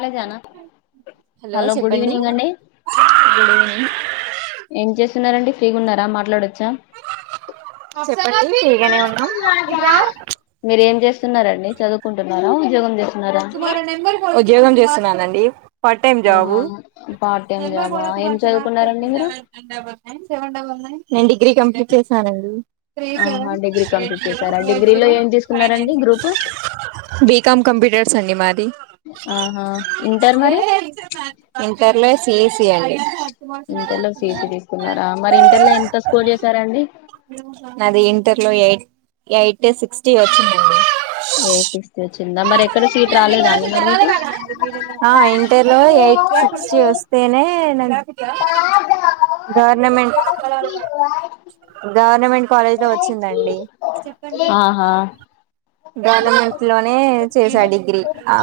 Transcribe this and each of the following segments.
కాలేజానా hello good చెప్పండి evening అండి good evening ఏం చేస్తున్నారండి ఫ్రీగున్నారా మాట్లాడొచ్చా చెప్పండి ఫ్రీగానే ఉన్నాం న్నారండి చదువుకుంటున్నారా ఉద్యోగం జెస్ ఉద్యోగం చేస్తున్నానండి part time job part time జాబా ఏం చదువుకున్నారండి మీరు నెన్ డిగ్రీ కంప్లీట్ చేసానండి ఆహా డిగ్రీ కంప్లీట్ చేశారా డిగ్రీలో ఏం తీసుకున్నారండి గ్రూప్ బీకాం కంప్యూటర్ సన్నీ మాది ఆహా ఇంటర్ మరి టర్లో సిఈసి అండి ఇంటర్ లో సిఇసి తీసుకున్నారా మరి ఇంటర్ లో ఎంత స్కోర్ చేసారాండి నాది ఇంటర్ లో ఎయిట్ ఎయిట్ సిక్స్టీ వచ్చిందండి ఎయి సిక్స్త్ వచ్చిందా మరి ఎక్కడ సీట్ రాలేదా అండి మరి మీకు ఆ ఇంటర్లో ఎయిట్ సిక్స్టీ వస్తేనే గవర్నమెంట్ గవర్న కాలేజ్ లో వచ్చిందండి చెప్పండి ఆహా గవర్నమెంట్ లోనే చేసా డిగ్రీ ఆ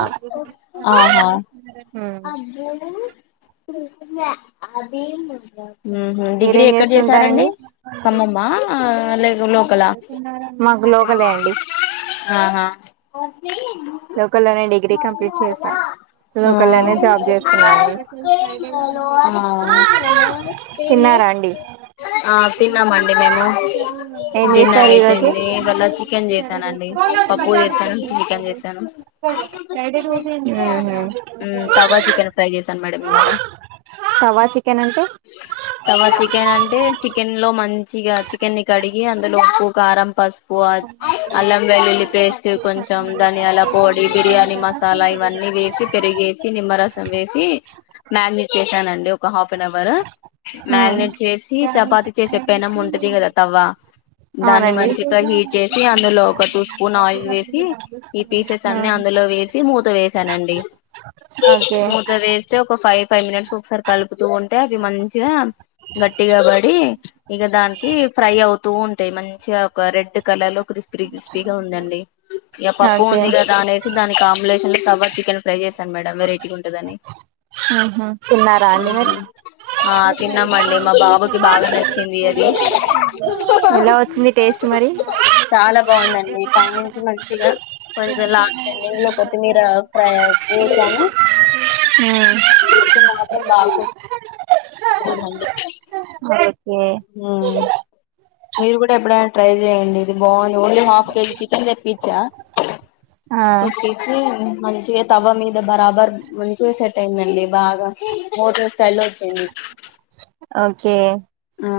ఆహా ఉమ్ అది డిగ్రీ మీరేం ఎక్కడ చేసారండి చేస్తుంటారండి కమ్మమ్మ మాకు లోకలే అండి ఆహా [inaudible] లోకల్లోనే డిగ్రీ కంప్లీట్ చేసా ఆ లోకల్లోనే జాబ్ చేస్తున్నా అండి తిన్నారా అండి ఆ తిన్నామండి మేము ఏం డిన్నర్ చేశారు ఈ రోజు అయిపోయింది ఇవాళ చికెన్ చేసానండి ఉమ్ తవా చికెన్ ఫ్రై చేసాను మేడం ఇవాళ తవా చికెన్ అంటే తవా చికెన్ అంటే చికెన్ లో మంచి చిగాతి అన్ని కడిగి అందులో ఉప్పు కారం పసుపు అల్లం వెల్లుల్లి పేస్ట్ కొంచెం ధనియాల పొడి బిర్యానీ మసాలా ఇవన్నీ వేసి పెరిగేసి నిమ్మరసం వేసి మ్యాగినేట్ చేసానండి ఒక హాఫ్ అన్ అవర్ ఉమ్ మ్యాగినేట్ చేసి చపాతి చేసే పెనం ఉంటది కదా ఆ దాన్ని అవునండి మంచి అంతా ఉమ్ హీట్ చేసి అందులో ఒక టూ స్పూన్ ఆయిల్ వేసి ఈ పీసెస్ అన్ని అందులో వేసి మూత వేసానండి ఓకే మూత వేస్తే ఒక ఫైవ్ ఫైవ్ మినిట్స్ ఒకసారి కలుపుతూ ఉంటే అవి మంచిగా గట్టిగా పడి ఇగ దానికి ఫ్రై అవుతూ ఉంటాయి మంచిగా ఒక కుక్కర్ల లో క్రిస్పీ క్రిస్పీగా ఉందండి ఇగ పప్పు ఓకే ఉంది కదా అనేసి దాని కాంబినేషన్ లో తాబా చికెన్ ఫ్రై చే టామ్ మేడమ్ వెరైటీ ఉంటందని ఉహు తిన్నారా అండి మరి ఆ తిన్నామండి మా బాబాకి బాగా నచ్చింది అది ఎలా వచ్చింది టేస్ట్ మరి చాలా బాగుందండి పైనుంచి మంచిగా కొంచెం లాస్ట్ ఎండింగ్ లో కొత్తిమీర ఫ్రై [unintelligible] ఇప్పుడు మాత్రం బాక్స్ రెడీ అయ్యింది ఓకే ఆ మీరు కూడా ఎప్పుడైనా ట్రై చేయండి అది బాగుంది ఓన్లీ హఫ్ కేజీ చికెన్ తెప్పిచ్చా ఆ ఒక కేజీ మంచిగా తవ్వ మీద బరాబర్ మంచిగా సెట్ అయిందండి బాగా హోటల్ స్టల్ వచ్చింది మంచే ఆ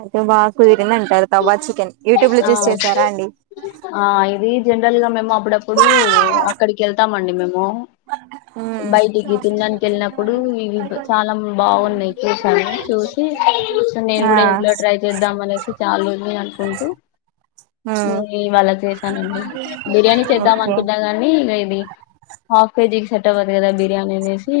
అయితే బాగా కుదిరింది అంటారు తవ్వ చికెన్ యూట్యూబ్ లో ఆ చూసి చేసారా అండి ఆ ఇది జనరల్ గా మేము అప్పుడప్పుడు అక్కడికి వెళ్తామండి మేము ఆ బయటికి షాపింగ్ తిన్నాడానికి వెళ్ళినప్పుడు ఇవి చాలా బాగున్నాయి చూసాను చూసి సో నేను కూడా ఆ ఇంట్లో ట్రై చేద్దాం అనేసి చాల రోజులు అనుకుంటూ మ్మ్ నేను ఇవాళ చేశాన్నండి బిర్యానీ చేద్దాం ఓకే అనుకున్నా కాని ఇది అఫ్ కేజీకి సెట్ అవ్వదు కదా బిర్యానీ అనేసి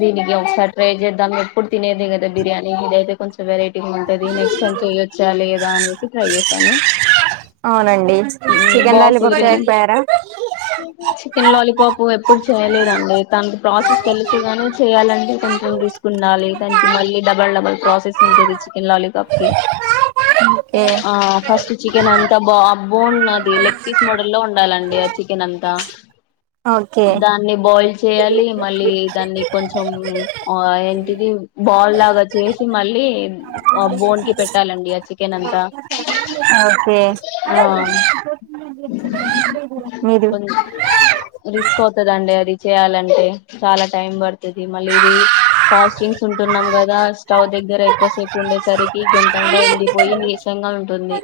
దీనికి ఒకసారి ట్రై చేద్దాం ఎప్పుడు తినేదే కదా బిర్యానీ ఇదైతే కొంచెం వెరైటీ టిగా ఉంటది నెక్స్ట్ టైం చేయొచ్చా లేదా అనేసి ట్రై చేసాను అవునండి చికెన్ బాగా లాలిఫుప్స్ కుదిరింది అయి పోయారా సోపు ఎప్పుడు చేయలేదండి తానికి ప్రాసెస్ తెలుసుగానీ చేయాలంటే కొంచెం రిస్క్ ఉండాలి దానికి మళ్ళీ డబల్ డబల్ ప్రాసెస్ ఉంటది వలాలీఫప్ కి ఆ ఫస్ట్ చికెన్ అంతా బా బాగున్నాది అది లెగ్ పీస్ మోడల్ లో ఉండాలండి ఆ చికెన్ అంతా ఓకే దాన్ని బాయిల్ చేయాలి మళ్ళీ దాన్ని కొంచెం ఆ ఏంటిది బాల్ లాగా చేసి మళ్ళీ ఆ బోన్ కి పెట్టాలండి ఆ చికెన్ అంతా ఓకే ఆ మీరు కొన్ని రిస్క్ అవుతుదండి అది చేయాలంటే చాలా టైం పడుతుంది మళ్ళీ ఇది ఫాస్టింగ్స్ ఉంటున్నాం కదా స్టవ్ దగ్గర ఎక్కువ సేపు ఉండేసరికి గొంతండ ఎండిపోయి నీసంగా ఉంటుంది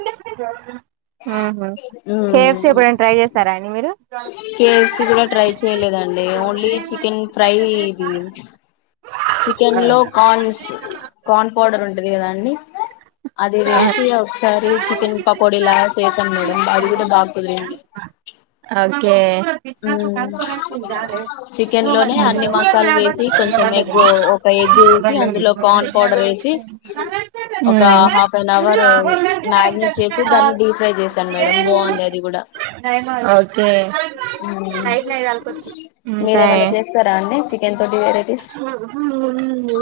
కేఎఫ్‌సీ ఉమ్ ఎప్పుడనా ట్రై చేస్తారా అండి మీరు కేఎఫ్సి కూడా ట్రై చేయలేదండి ఓన్లీ చికెన్ ఫ్రై ఇది చికెన్ లో కార్న్స్ కార్న్ పౌడర్ ఉంట అది కదా అండి అ పకోడీలా చేసాం మేడం అది కూడా బాగా కుదిరింది ఓకే ఉమ్ చికెన్ లోనే అన్ని మసాలా వేసి కొంచెం ఎగ్ ఒక ఎగ్ వేసి అందులో కాన్ పౌడర్ వేసి ఒక హాఫ్ వన్ అవర్ మినట్ చేసి దాన్ని డప్ ఫ్రై చేస్తాను మేడం బాగుంది అది కూడా ఓకే మీర ఇంకా ఏమన్న చేస్తారా అండి చెన్ తోటి వెరైటీస్ అ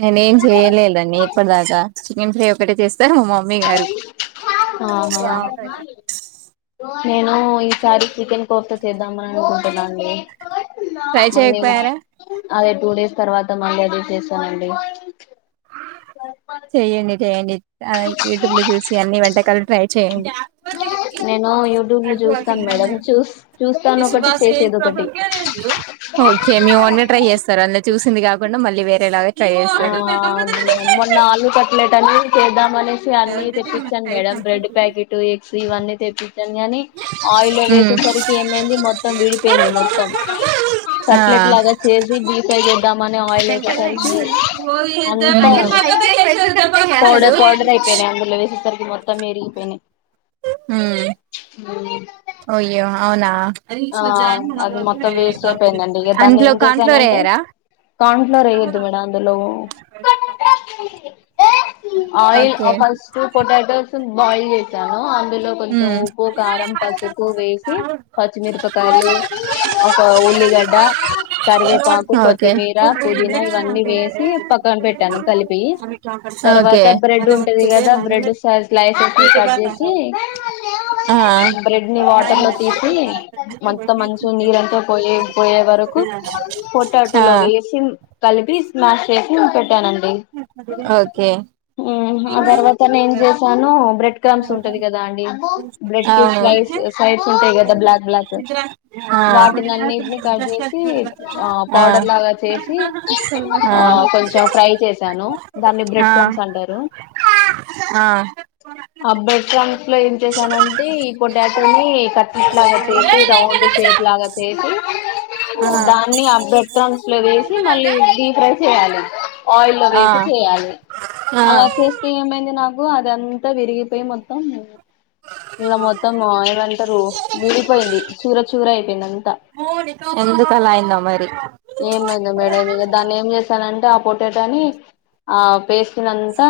నేనేం చేయలేదండీ ఇప్పటి దాకా చికెన్ ఫ్రై ఒకటే చేస్తా సరే మా మమ్మీ గారు ఆహా నేను ఈసారి చికెన్ కోఫ్తా చేద్దామని అనుకుంటున్నాండి ఫ్రే చేయక మళ్ళీ పోయారా అదే టూ డేస్ తర్వాత మళ్ళీ అదే చేశానండి చేయండి చేయండి యూట్యూబ్ లో చూసి అన్ని వంటకాలు ట్రై చేయండి నేను యూట్యూబ్ లో చూస్తాను మేడం చూస్ చూస్తాను ఒకటి చేసేది ఒకటి ఒకే మీ వంట ట్రై చేస్తారు అ చూసింది కాకుండా మళ్ళీ వేరే లా ఆ అది మొన్న ఆలు కట్లేెట్ అని ద్దాం అనేసి అన్ని తెప్పించాను మేడంమ్ బ్రెడ్ ప్యాకెట్ ఎగ్స్ ఇవన్నీ తెప్పి గాని ఆయిల్ ఉమ్ వేసేసరికి ఏమైంది మొత్తం విడిపోయింది మొత్తం ఆ కట్లెట్ లాగా చేసి డీ ఫ్రేయ్ చేద్దామని ఆయిల్ వేసేసరికి అంతా [unintelligible] పౌడర్ పౌడర్ అయిపోయినాయి అందులో వేసేసరికి [inaudible] మొత్తం విరిగి పోయిన హ అ అయ్యో అవునా ఆ అది మొత్తం వేస్ట్ అయిపోయిందండి ఇక దాన్ని అంట్లో ఏం కాన్ ఫ్లోర్ చేసానంటే ఎయ్యారా కార్న్ఫ్లోర్ వేయొద్దు మేడం అందులో ఆయిల్ ఆ ఓకే ఫస్టు పొటాటోస్ ఉ బాయిల్ చేసాను ఇందులో కొంచెం ఉమ్ ఉప్పు కారం పసుపు వేసి పచ్చిమిరపకాయలు ఒక ఉల్లిగడ్డ కరివేపాకు ఓకే కొత్తిమీర పుదీనా ఇవన్నీ వేసి పక్కన పెట్టాను కలిపియి తర్వాత ఓకే బ్రెడ్ ఉంటది కదా బ్రెడ్ సైజ్ స్లయ్స్ ని కట్ చేసి ఆ టి మంత మంచు నీరంతా పోయే పోయే వరకు ఫోటో ఆ ఆటోలో వేసి కలిపి మాకేట్లుంటది ఓకే ఊమ్ ఆ తర్వాత నేన్ చేసాను బ్రెడ్ క్రామ్స్ ఉంటది కదా అండి బ్రెడ్ కి స్లైస్ సైడ్స్ ఉంటాయి గద ధ బ్లాక్ బ్లాక్ వాటిని అన్నిటిని కట్ జేసి ఆ పౌడర్ లాగా చేసి ఆ కొంచం ఫ్రై చేశాను దాన్ని బ్రెడ్ క్రమ్స్ అంటారు అబ్బ ఎకువన్ లో ఏం చేశానంటే ఈ పొటాటోని కట్ ఇట్లాగా చేసి రౌండ్ షేప్ లాగా చేసి దాన్ని ఆ బెట్రన్స్ లో వేసి మళ్ళీ డిప్రై చేయాలి ఆయిల్ లొ వేసి చేయాలి అలా చేస్తే ఏమైంది నాక్ ఓ అదంతా విరిగిపోయి మొత్తం ఇలా మొత్తం మాయలంటారు విడిపోయింది చూర చూర అయిపోయింది అంతా ఎందుకలా అయిందో మరి ఏమైందో మేడం ఇగ దాన్ని ఏం జేశానం గ పొటాటోని ఆ పేస్టునంత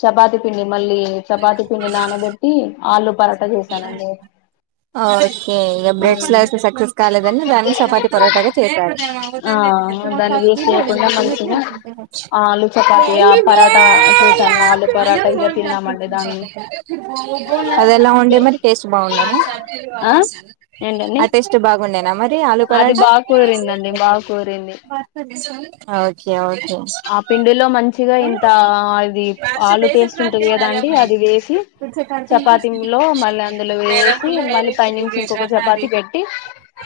చపాతి పిండి మళ్ళీ చపాతి పిండి నానబెట్టి ఆలు పరాటా చేసానండి ఆ ఓకే ఇగ బ్రెడ్ స్లాస్ సక్సెస్ కాలేదని దాన్ని చపాతి పరోటాగా చేసాను ఆ దాన్ని వేస్ట్ చేయకుండా మంచిగా ఆలు చపాతి ఆ పరాటా చేసాను ఆలు పరాటా ఇక తిన్నామండి దాన్ని అదే ఇలా ఉండే మరి టేస్ట్ బాగున్నదా ఆ ఏంటండి అ టెస్టు బాగ్ ఉండేన మరి ఆలు అది పరాటా బాగా కుదిరిందండి బా కుదిరింది ఆ ఓకే ఔర్ ఆ పిండిలో మంచిగా ఇంత అది ఆలు పేస్ట్ ఉంటది గదండి అది వేసి చపాతిలో ఒ మళ్ళ అందులో వేసి మళ్లి పైనుంచి ఇంకొక చపాతి పెట్టి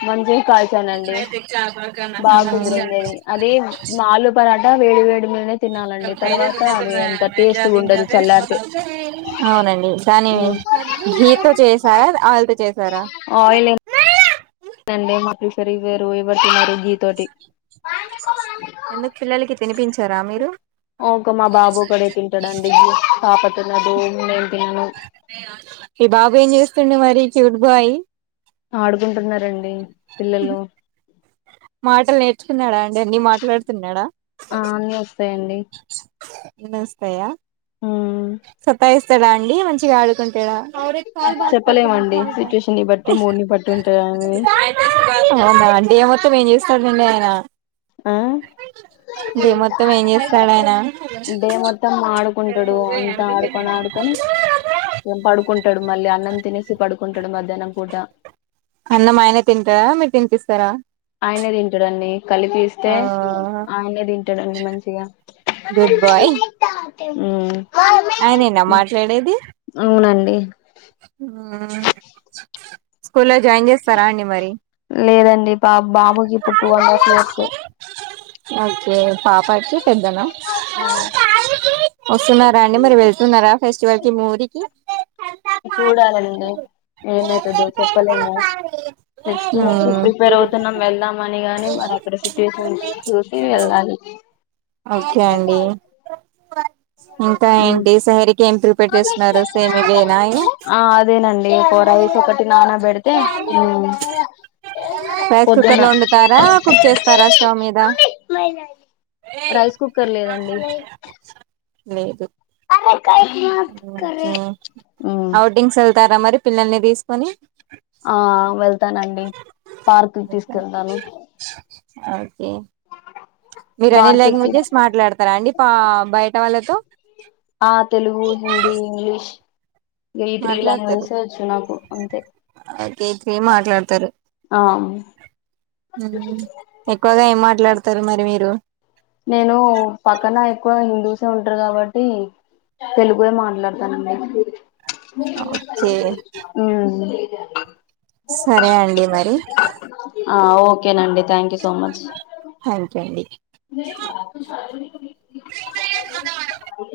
మంచిగా కాల్చానండి బా కుదిరిందది అది ఆలూపర గ వేడివేడి ను టేస్ట్ ఉండదు చల్లారితే అవునండి కానీ ఉమ్ గీత్తో చేసారా అయి తుచే ఆయిలింగ్ అండి మాకు రివరు ఎవర్ తినరు గీ తోటి అ ఎందుకు పిల్లలకి తినిపించారా మీరు ఒక మా బాబుక్కడే తింటాడండి పాపతినదు నేను తిన్నను ఈ బాబు ఏం చేస్తుండే మరి చూడు దుబాయ్ ఆడుకుంటున్నారండి పిల్లలు మాటలు నేర్చుకున్నాడా అండి అన్ని మాట్లాడుతున్నాడా ఆ అన్నీ వస్తాయండి అన్ని వస్తాయా ఉమ్ సత్తయిస్ అండి మంచిగా ఆడు చెప్పలేమండి సిచ్యుయేషన్ ని బట్టి మూడ్ ని బట్టి ఉంటదని టాడ ఏం చేస్తున్నాడండి ఆయన ఆ డే మొత్తం ఏం చేస్తాడు ఆయన డే మొత్తం ఆడుకుంటాడు అంతా ఆడుకొని ఆడుకొని పడుకుంటాడు మళ్ళీ అన్నం తినే అన్నం ఆయనే తింటారా మీరు తినిపిస్త స్తరా ఆయనే తింటాడు అండి కలిపిస్తే ఆ ఆయనే తి టండి మంచిగా గుడ్ బాయ్ ఉమ్ అయనేనా మాట్లాడేది ఎ ఆ స్కూల్లో జాయిన్ చేస్తారా అండి మరి బాబు బాబుకి టూ అండ్ హాఫ్ ఇయర్స్ ఏ ఓకే పాపాయి కి పెద్దనా వస్తున్నారా అండి మరి వెళ్తున్నారా ఫెస్ట్ చివరికి మూరికి చూడాలని ఉంది ఏమైతదో చెప్పలేము నెక్స్ట్ టన్త్ కి మ్మ్ ప్రిపేర్ అవుతున్నామ్ వెళ్దామని గాని మరి అక్కడ సిట్యూటిని చూసి వెళ్ళాలి ఓకే అండి ఇంకా ఉమ్ ఏంటి సహేరికి ఆ అదేనండి ఒక రైస్ ఒకటి నానా పెడితే రైస్ కుక్కర్ పొద్దున్న లో వండుతారా కుక్ చేస్తారా స్టవ్ మీద రైస్ కుక్కర్ లేదండి లేదు హ్మ తారా మరి పిల్లల్ని తీసుకొని ఆ వెళ్తానండి పార్క్తీసుకెళ్తాను ఓకే మీరు అనే నేల్ లాంగ్వేజెస్ మాట్లాడతారా అండి పా బయట వాళ్ళతో ఆ తెలుగు హిందీ ఇంగ్లీష్ ఈ త్రీ లాంగ్వేజెస్ వచ్చు నాకు అంతే అదైతే మాట్లాడతారు ఆ ఎక్కువగా ఏం మాట్లాడు వత్తరు మరి మీరు నేను పక్కన ఎక్కువ హిందూసే ఉంటరు కాబట్టి తెలుగే మాట్లాడతానండి ఓకే హ్మ్ సరే అండి మరి ఆ ఓకేనండి thank you so much thank you అండి